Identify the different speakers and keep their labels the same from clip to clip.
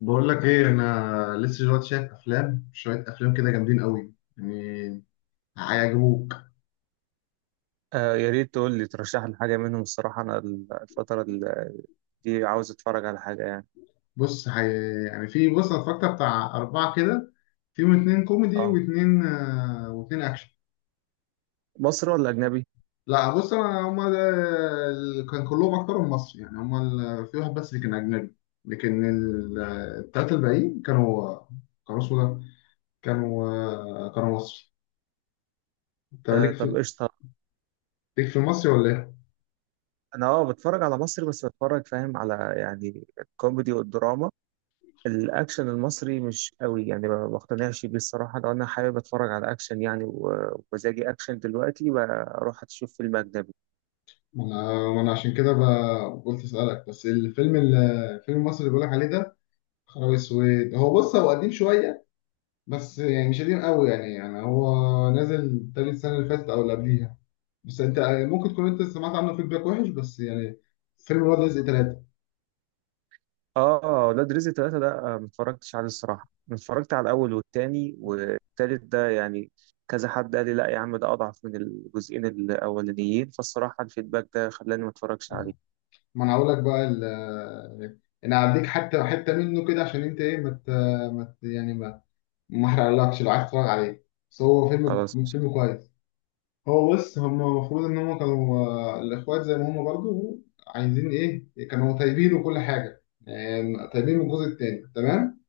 Speaker 1: بقول لك ايه؟ انا لسه دلوقتي شايف افلام، شويه افلام كده جامدين قوي يعني، هيعجبوك.
Speaker 2: آه، يا ريت تقول لي ترشح لي حاجة منهم. الصراحة أنا الفترة دي عاوز أتفرج على حاجة يعني.
Speaker 1: بص يعني، في بص انا اتفرجت بتاع اربعه كده، فيهم اتنين كوميدي
Speaker 2: اه،
Speaker 1: واتنين اكشن.
Speaker 2: مصري ولا أجنبي؟
Speaker 1: لا، بص انا كان كلهم اكترهم مصري يعني. هما في واحد بس اللي كان اجنبي، لكن التلاته الباقيين كانوا كانوا اسمه ده كانوا آه، كانوا مصري. انت
Speaker 2: آه،
Speaker 1: ليك
Speaker 2: طب
Speaker 1: في
Speaker 2: قشطة.
Speaker 1: ليك في المصري ولا ايه؟
Speaker 2: أنا بتفرج على مصري، بس بتفرج فاهم على يعني الكوميدي والدراما. الأكشن المصري مش قوي يعني، ما بقتنعش بيه الصراحة. لو أنا حابب أتفرج على أكشن يعني و- ومزاجي أكشن دلوقتي بروح أشوف فيلم أجنبي.
Speaker 1: ما انا عشان كده قلت اسالك. بس الفيلم الفيلم المصري اللي بقولك عليه ده، خرابي السويد، بص، هو قديم شويه، بس يعني مش قديم قوي يعني هو نازل تاني السنه اللي فاتت او اللي قبليها. بس انت ممكن تكون انت سمعت عنه فيدباك وحش، بس يعني فيلم ولاد رزق ثلاثه.
Speaker 2: اه، ولاد رزق ثلاثة ده، ما اتفرجتش عليه الصراحة. أنا اتفرجت على الأول والتاني، والتالت ده يعني كذا حد قال لي: لا يا عم، ده أضعف من الجزئين الأولانيين. فالصراحة الفيدباك ده خلاني ما اتفرجش عليه.
Speaker 1: ما انا هقول لك بقى انا هديك حتى حته منه كده، عشان انت ايه، ما مت يعني، ما احرقلكش لو عايز تتفرج عليه، بس هو فيلم
Speaker 2: خلاص قشطة.
Speaker 1: فيلم كويس. هو بص، هم المفروض ان هم كانوا الاخوات زي ما هم برضو عايزين ايه، كانوا طيبين وكل حاجه يعني، طيبين من الجزء التاني تمام.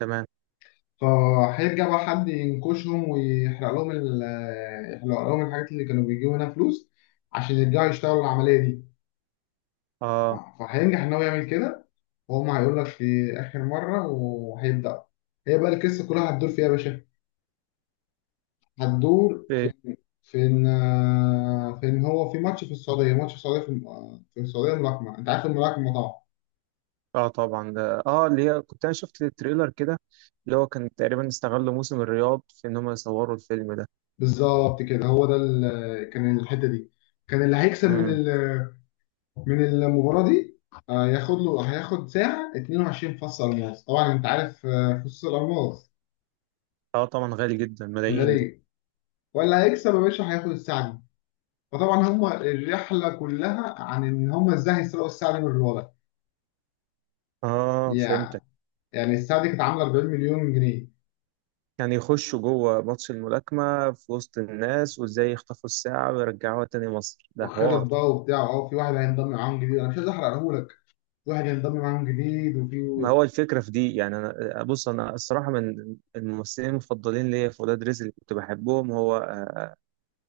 Speaker 2: تمام.
Speaker 1: فهيرجع بقى حد ينكشهم ويحرق لهم ال- آه، يحرق لهم الحاجات اللي كانوا بيجيبوا منها فلوس، عشان يرجعوا يشتغلوا العمليه دي.
Speaker 2: اه،
Speaker 1: فهينجح ان هو يعمل كده، وهم هيقول لك في اخر مره وهيبدا. هي بقى القصه كلها هتدور فيها يا باشا. هتدور
Speaker 2: ايه.
Speaker 1: فين هو؟ في ماتش في السعودية، الملاكمة. انت عارف الملاكمة طبعا.
Speaker 2: اه، طبعا ده اللي هي كنت انا شفت التريلر كده، اللي هو كان تقريبا استغلوا موسم الرياض في ان هم يصوروا الفيلم ده.
Speaker 1: بالظبط كده، هو ده كان الحتة دي. كان اللي هيكسب
Speaker 2: امم.
Speaker 1: من المباراة دي آه، ياخد له هياخد ساعة 22 فص ألماس. طبعا انت عارف فصوص الألماس
Speaker 2: اه، طبعا، غالي جدا، ملايين دي.
Speaker 1: غالية. ولا هيكسب يا باشا هياخد الساعة دي. فطبعا هم الرحلة كلها عن ان هم ازاي هيسرقوا الساعة دي من الوضع
Speaker 2: اه، فهمت.
Speaker 1: يعني. يعني الساعة دي كانت عاملة 40 مليون جنيه.
Speaker 2: يعني يخشوا جوه ماتش الملاكمة في وسط الناس، وازاي يخطفوا الساعة ويرجعوها تاني مصر، ده
Speaker 1: وخطط
Speaker 2: حوار.
Speaker 1: بقى وبتاع، في واحد هينضم معاهم جديد، انا مش عايز احرقهولك. في واحد هينضم معاهم جديد
Speaker 2: ما
Speaker 1: وفي.
Speaker 2: هو الفكرة في دي يعني. أنا بص، أنا الصراحة من الممثلين المفضلين ليا في ولاد رزق اللي كنت بحبهم هو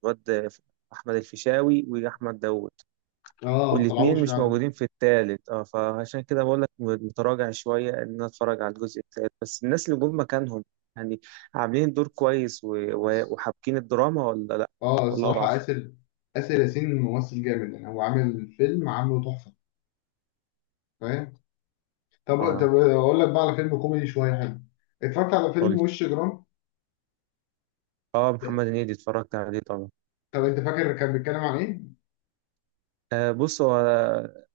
Speaker 2: الواد أحمد الفيشاوي وأحمد داوود.
Speaker 1: اه، ما
Speaker 2: والاتنين
Speaker 1: طلعوش
Speaker 2: مش
Speaker 1: فعلا.
Speaker 2: موجودين في التالت، اه، فعشان كده بقول لك متراجع شوية إن أنا أتفرج على الجزء التالت. بس الناس اللي جم مكانهم يعني عاملين دور كويس و- و-
Speaker 1: بس
Speaker 2: وحابكين الدراما ولا لأ؟
Speaker 1: اه
Speaker 2: ولا
Speaker 1: الصراحه
Speaker 2: أضعف؟
Speaker 1: اسر ياسين ممثل جامد يعني، هو عامل فيلم عامله تحفه، فاهم. طب
Speaker 2: اه،
Speaker 1: طب اقول لك بقى على فيلم كوميدي شويه حلو. اتفرجت على فيلم
Speaker 2: قول.
Speaker 1: وش جرام.
Speaker 2: اه، محمد هنيدي اتفرجت عليه طبعا.
Speaker 1: طب انت فاكر كان بيتكلم عن ايه؟
Speaker 2: آه، بص هو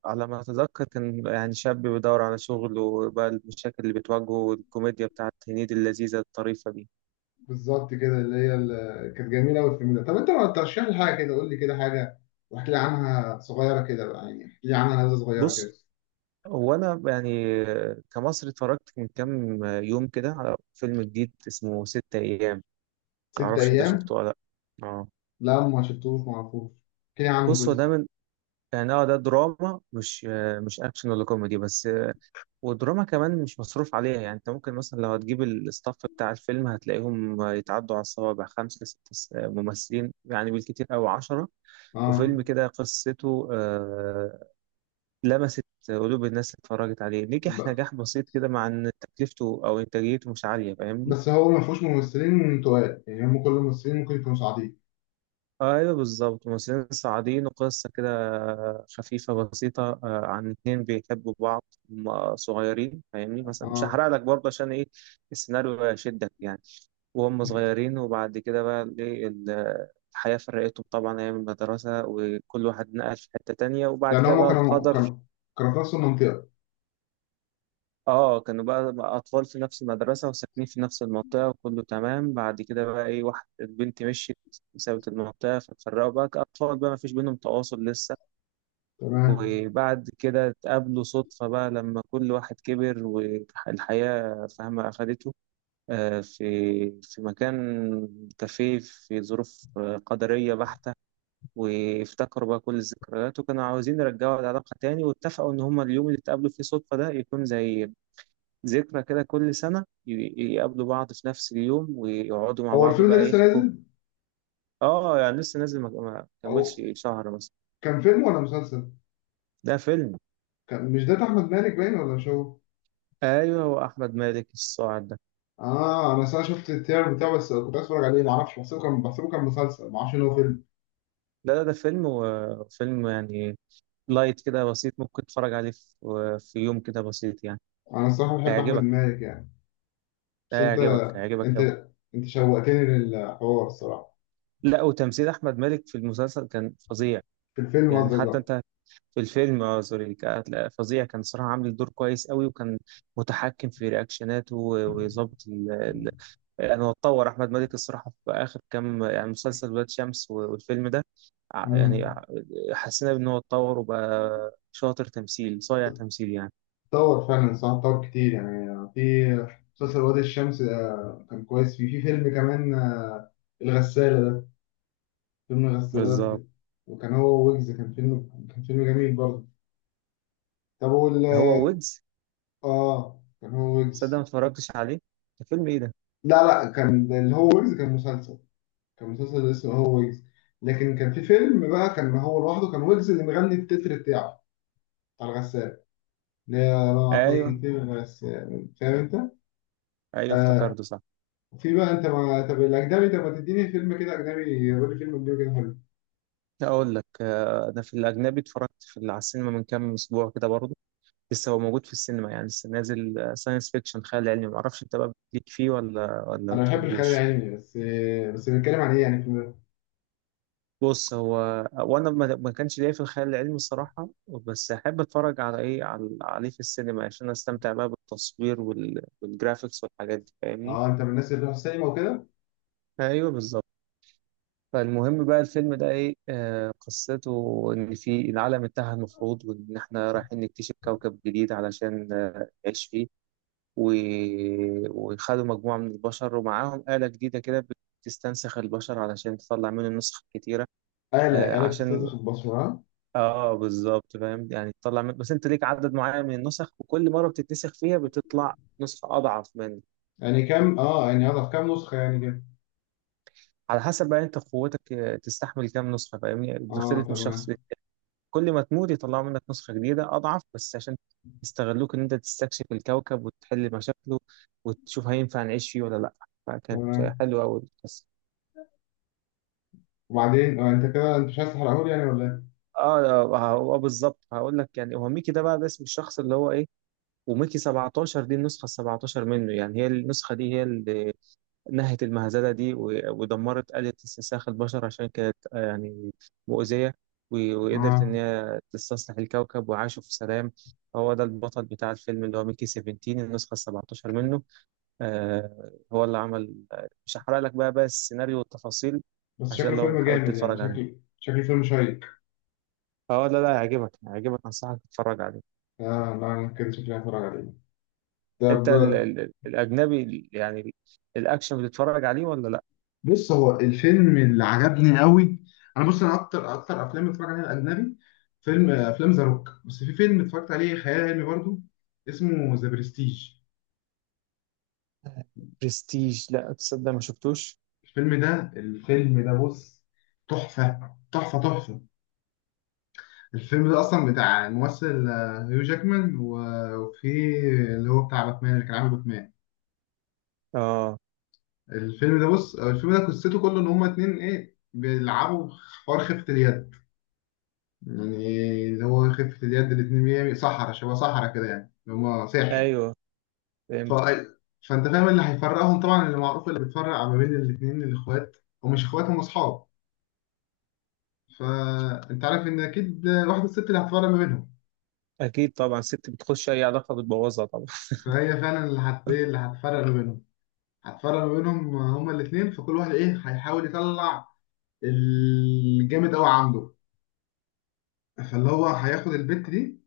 Speaker 2: على ما اتذكر كان يعني شاب بيدور على شغل وبقى المشاكل اللي بتواجهه، والكوميديا بتاعت هنيدي اللذيذه الطريفه دي.
Speaker 1: بالظبط كده، اللي هي كانت جميله قوي الفيلم ده. طب انت ما ترشح لي حاجه كده، قول لي كده حاجه واحكي لي عنها صغيره كده بقى، يعني احكي لي عنها نبذه صغيره كده.
Speaker 2: بص، هو انا يعني كمصري اتفرجت من كام يوم كده على فيلم جديد اسمه ستة ايام.
Speaker 1: ست
Speaker 2: معرفش انت شفته
Speaker 1: ايام؟
Speaker 2: ولا لا. اه،
Speaker 1: لا ما شفتوش ما اعرفوش. احكيلي عنه
Speaker 2: بص هو ده
Speaker 1: بس.
Speaker 2: من يعني ده دراما، مش اكشن ولا كوميدي بس. ودراما كمان مش مصروف عليها. يعني انت ممكن مثلا لو هتجيب الستاف بتاع الفيلم هتلاقيهم يتعدوا على الصوابع، خمسة ستة ممثلين يعني بالكتير أو عشرة.
Speaker 1: اه.
Speaker 2: وفيلم كده قصته لمست قلوب الناس. اللي اتفرجت عليه
Speaker 1: ب...
Speaker 2: نجح نجاح بسيط كده، مع ان تكلفته او انتاجيته مش عالية، فاهمني؟
Speaker 1: بس هو ما فيهوش ممثلين تقال يعني، هم كل الممثلين ممكن يكونوا صاعدين.
Speaker 2: ايوه بالظبط، ممثلين صاعدين وقصة كده خفيفة بسيطة عن اتنين بيحبوا بعض. هما صغيرين فاهمني، مثلا مش
Speaker 1: اه
Speaker 2: هحرق لك برضه عشان ايه السيناريو يشدك يعني. وهم صغيرين، وبعد كده بقى الحياة فرقتهم، طبعا أيام المدرسة وكل واحد نقل في حتة تانية، وبعد
Speaker 1: يعني
Speaker 2: كده
Speaker 1: هم
Speaker 2: بقى
Speaker 1: كانوا
Speaker 2: القدر.
Speaker 1: كانوا كانوا في نفس المنطقة.
Speaker 2: اه، كانوا بقى أطفال في نفس المدرسة وساكنين في نفس المنطقة، وكله تمام. بعد كده بقى واحد البنت مشيت سابت المنطقة، فاتفرقوا بقى كأطفال، بقى مفيش بينهم تواصل لسه.
Speaker 1: تمام.
Speaker 2: وبعد كده اتقابلوا صدفة بقى لما كل واحد كبر والحياة فاهمة أخدته، آه، في في مكان كافيه، في ظروف قدرية بحتة. وافتكروا بقى كل الذكريات، وكانوا عاوزين يرجعوا العلاقة تاني. واتفقوا إن هما اليوم اللي اتقابلوا فيه صدفة ده يكون زي ذكرى كده، كل سنة يقابلوا بعض في نفس اليوم ويقعدوا مع
Speaker 1: هو
Speaker 2: بعض
Speaker 1: الفيلم ده
Speaker 2: بقى
Speaker 1: لسه
Speaker 2: يحكوا.
Speaker 1: نازل،
Speaker 2: اه، يعني لسه نازل، ما
Speaker 1: او
Speaker 2: كملش شهر مثلا.
Speaker 1: كان فيلم ولا مسلسل؟
Speaker 2: ده فيلم.
Speaker 1: كان مش ده بتاع احمد مالك، باين ولا مش هو؟
Speaker 2: ايوه، واحمد مالك الصاعد ده.
Speaker 1: اه، انا اصلا شفت التريلر بتاعه بس كنت عايز اتفرج عليه، ما اعرفش، بحسبه كان مسلسل، ما اعرفش ان هو فيلم.
Speaker 2: لا، لا، ده فيلم. وفيلم يعني لايت كده، بسيط، ممكن تتفرج عليه في يوم كده بسيط يعني.
Speaker 1: انا الصراحة بحب احمد
Speaker 2: هيعجبك،
Speaker 1: مالك يعني، بس
Speaker 2: هيعجبك، هيعجبك
Speaker 1: انت
Speaker 2: قوي.
Speaker 1: انت شوقتني للحوار الصراحة.
Speaker 2: لا، وتمثيل احمد مالك في المسلسل كان فظيع.
Speaker 1: في الفيلم
Speaker 2: يعني
Speaker 1: قصدك
Speaker 2: حتى
Speaker 1: بقى.
Speaker 2: انت. في الفيلم، سوري، لا، فظيع كان صراحة، عامل دور كويس قوي وكان متحكم في رياكشناته، و- ويظبط ال... يعني هو اتطور احمد مالك الصراحة في اخر كام، يعني مسلسل ولاد شمس و- والفيلم ده ع- يعني
Speaker 1: مم.
Speaker 2: ع- حسينا ان هو اتطور وبقى شاطر تمثيل، صايع تمثيل يعني.
Speaker 1: طور فعلا صح، طور كتير يعني. في مسلسل وادي الشمس كان كويس، فيه. في فيلم كمان الغسالة ده، فيلم الغسالة
Speaker 2: بالظبط.
Speaker 1: ده. وكان هو ويجز، كان فيلم جميل برضه. طب وال
Speaker 2: هو ويدز.
Speaker 1: اه كان هو
Speaker 2: صدق ما
Speaker 1: ويجز.
Speaker 2: اتفرجتش عليه. ده فيلم ايه ده؟
Speaker 1: لا لا، كان ده اللي هو ويجز كان مسلسل اسمه هو ويجز. لكن كان في فيلم بقى كان هو لوحده، كان ويجز اللي مغني التتر بتاعه بتاع الغسالة، اللي هي راح
Speaker 2: ايوه،
Speaker 1: يجيب الغسالة، فاهم انت؟
Speaker 2: ايوه،
Speaker 1: آه،
Speaker 2: افتكرته صح.
Speaker 1: في بقى انت ما، طب الاجنبي طب ما تديني فيلم كده اجنبي، قول لي فيلم اجنبي كده حلو.
Speaker 2: اقول لك انا في الاجنبي اتفرجت على السينما من كام اسبوع كده برضه. لسه هو موجود في السينما يعني، لسه نازل، ساينس فيكشن، خيال علمي. معرفش انت بقى بتليك فيه ولا ما
Speaker 1: انا بحب الخيال
Speaker 2: بتحبوش.
Speaker 1: العلمي، بس بنتكلم عن ايه يعني الفيلم ده؟
Speaker 2: بص، هو وانا ما كانش ليا في الخيال العلمي الصراحه، بس احب اتفرج على ايه على عليه في السينما عشان استمتع بقى بالتصوير وال... والجرافيكس والحاجات دي، فاهمني؟
Speaker 1: اه، انت من الناس اللي بتروح السينما وكده.
Speaker 2: ايوه بالظبط. فالمهم بقى الفيلم ده ايه آه قصته ان في العالم انتهى المفروض، وان احنا رايحين نكتشف كوكب جديد علشان نعيش فيه. و... وخدوا مجموعة من البشر ومعاهم آلة جديدة كده بتستنسخ البشر علشان تطلع منه النسخ الكتيرة.
Speaker 1: اهلا
Speaker 2: آه،
Speaker 1: اهلا،
Speaker 2: عشان.
Speaker 1: بتستنزف البصمه، ها؟
Speaker 2: اه، بالظبط فاهم يعني. تطلع من... بس انت ليك عدد معين من النسخ، وكل مرة بتتنسخ فيها بتطلع نسخة أضعف من.
Speaker 1: يعني كام، يعني هضف كام نسخه يعني كده؟
Speaker 2: على حسب بقى انت قوتك تستحمل كام نسخة، فاهمني؟
Speaker 1: اه،
Speaker 2: بتختلف من شخص ليه.
Speaker 1: تمام.
Speaker 2: كل ما تموت يطلعوا منك نسخة جديدة أضعف، بس عشان يستغلوك إن أنت تستكشف الكوكب وتحل مشاكله، وتشوف هينفع نعيش فيه ولا لأ.
Speaker 1: تمام.
Speaker 2: فكانت حلوة أوي.
Speaker 1: وبعدين، انت كده انت مش عايز تحرقهولي يعني ولا ايه؟
Speaker 2: اه، هو بالظبط هقول لك. يعني هو ميكي ده بقى، ده اسم الشخص اللي هو ايه. وميكي 17 دي النسخه ال 17 منه، يعني هي النسخه دي هي اللي نهت المهزله دي و- ودمرت آلة استنساخ البشر عشان كانت يعني مؤذيه، و- وقدرت ان
Speaker 1: اه،
Speaker 2: هي تستصلح الكوكب وعاشوا في سلام. هو ده البطل بتاع الفيلم اللي هو ميكي 17 النسخه ال 17 منه. هو اللي عمل مش هحرق لك بقى السيناريو والتفاصيل.
Speaker 1: بس
Speaker 2: عشان
Speaker 1: شكله
Speaker 2: لو
Speaker 1: فيلم
Speaker 2: حابب
Speaker 1: جامد يعني،
Speaker 2: تتفرج عليه.
Speaker 1: شكله فيلم شيق.
Speaker 2: اه، لا، لا، هيعجبك، هيعجبك، انصحك تتفرج عليه.
Speaker 1: اه، لا انا كده شكلي هتفرج عليه.
Speaker 2: انت
Speaker 1: طب.
Speaker 2: الاجنبي الاكشن بتتفرج عليه ولا لا؟
Speaker 1: بص، هو الفيلم اللي عجبني قوي، انا بص، انا اكتر افلام اتفرج عليها اجنبي، فيلم آه، افلام ذا روك. بس في فيلم اتفرجت عليه خيال علمي برضو، اسمه ذا برستيج.
Speaker 2: برستيج؟ لا تصدق، ما شفتوش.
Speaker 1: الفيلم ده بص، تحفة تحفة تحفة. الفيلم ده اصلا بتاع الممثل هيو جاكمان و- وفي اللي هو بتاع باتمان، اللي كان عامل باتمان.
Speaker 2: اه،
Speaker 1: الفيلم ده بص، الفيلم ده قصته كله ان هما اتنين ايه بيلعبوا حوار خفة اليد، يعني اللي هو خفة اليد، الاتنين بيعمل صحرا شبه صحرا كده، يعني اللي هما ساحر.
Speaker 2: ايوه
Speaker 1: ف...
Speaker 2: فهمت.
Speaker 1: فانت فاهم اللي هيفرقهم طبعا، اللي معروف اللي بيتفرق ما بين الاتنين الاخوات، ومش اخوات هم اصحاب. فانت عارف ان اكيد واحدة، الست اللي هتفرق ما بينهم.
Speaker 2: اكيد طبعا، ست بتخش اي علاقه بتبوظها طبعا.
Speaker 1: فهي فعلا اللي هت ايه اللي هتفرق ما بينهم، هتفرق ما بينهم هما الاتنين. فكل واحد ايه هيحاول يطلع الجامد قوي عنده. فاللي هو هياخد البت دي،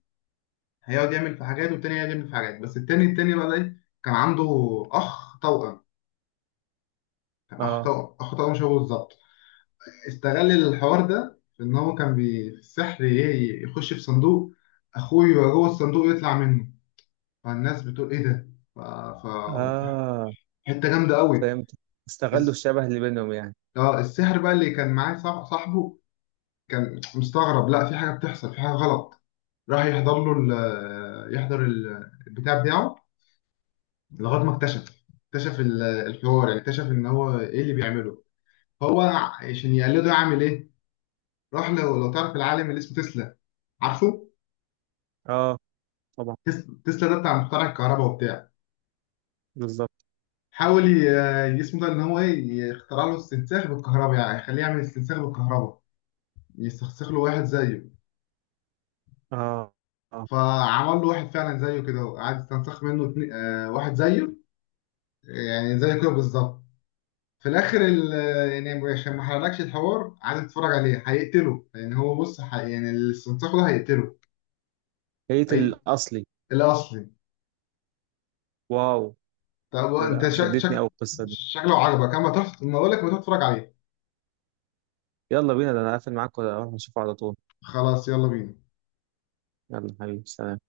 Speaker 1: هيقعد يعمل في حاجات، والتاني هيقعد يعمل في حاجات، بس التاني بقى ده ايه، كان عنده اخ توأم،
Speaker 2: اه،
Speaker 1: اخطاء مشابهه بالظبط. استغل الحوار ده في ان هو كان في السحر، يخش في صندوق، اخوه يبقى جوه الصندوق يطلع منه، فالناس بتقول ايه ده؟ ف... ف...
Speaker 2: اه،
Speaker 1: حته جامده قوي.
Speaker 2: فهمت.
Speaker 1: الس...
Speaker 2: استغلوا الشبه اللي بينهم يعني.
Speaker 1: اه السحر بقى اللي كان معاه صاحبه كان مستغرب، لا في حاجه بتحصل، في حاجه غلط. راح يحضر له البتاع بتاعه، لغايه ما اكتشف الحوار، يعني اكتشف ان هو ايه اللي بيعمله هو، عشان يقلده يعمل ايه. روح، لو تعرف العالم اللي اسمه تسلا، عارفه.
Speaker 2: اه، طبعا.
Speaker 1: تسلا ده بتاع مخترع الكهرباء وبتاع.
Speaker 2: بالظبط.
Speaker 1: حاول ي- اسمه ده ان هو ايه يخترع له استنساخ بالكهرباء، يعني يخليه يعمل استنساخ بالكهرباء، يستنسخ له واحد زيه.
Speaker 2: اه، اه،
Speaker 1: فعمل له واحد فعلا زيه كده، وقعد يستنسخ منه اتنين، واحد زيه يعني زيه كده بالظبط. في الاخر يعني عشان ما حرقلكش الحوار، قعد يتفرج عليه هيقتله، لان هو بص، يعني الاستنساخ ده هيقتله.
Speaker 2: هيت
Speaker 1: اي
Speaker 2: الاصلي.
Speaker 1: الاصلي.
Speaker 2: واو.
Speaker 1: طب
Speaker 2: ده
Speaker 1: انت شك
Speaker 2: شدتني
Speaker 1: شك
Speaker 2: قوي القصه دي.
Speaker 1: شكله عجبك، اما تروح، ما اقول لك ما تروح تتفرج عليه.
Speaker 2: يلا بينا، ده انا قافل معاك ولا اروح اشوفه على طول؟
Speaker 1: خلاص يلا بينا.
Speaker 2: يلا حبيبي، سلام.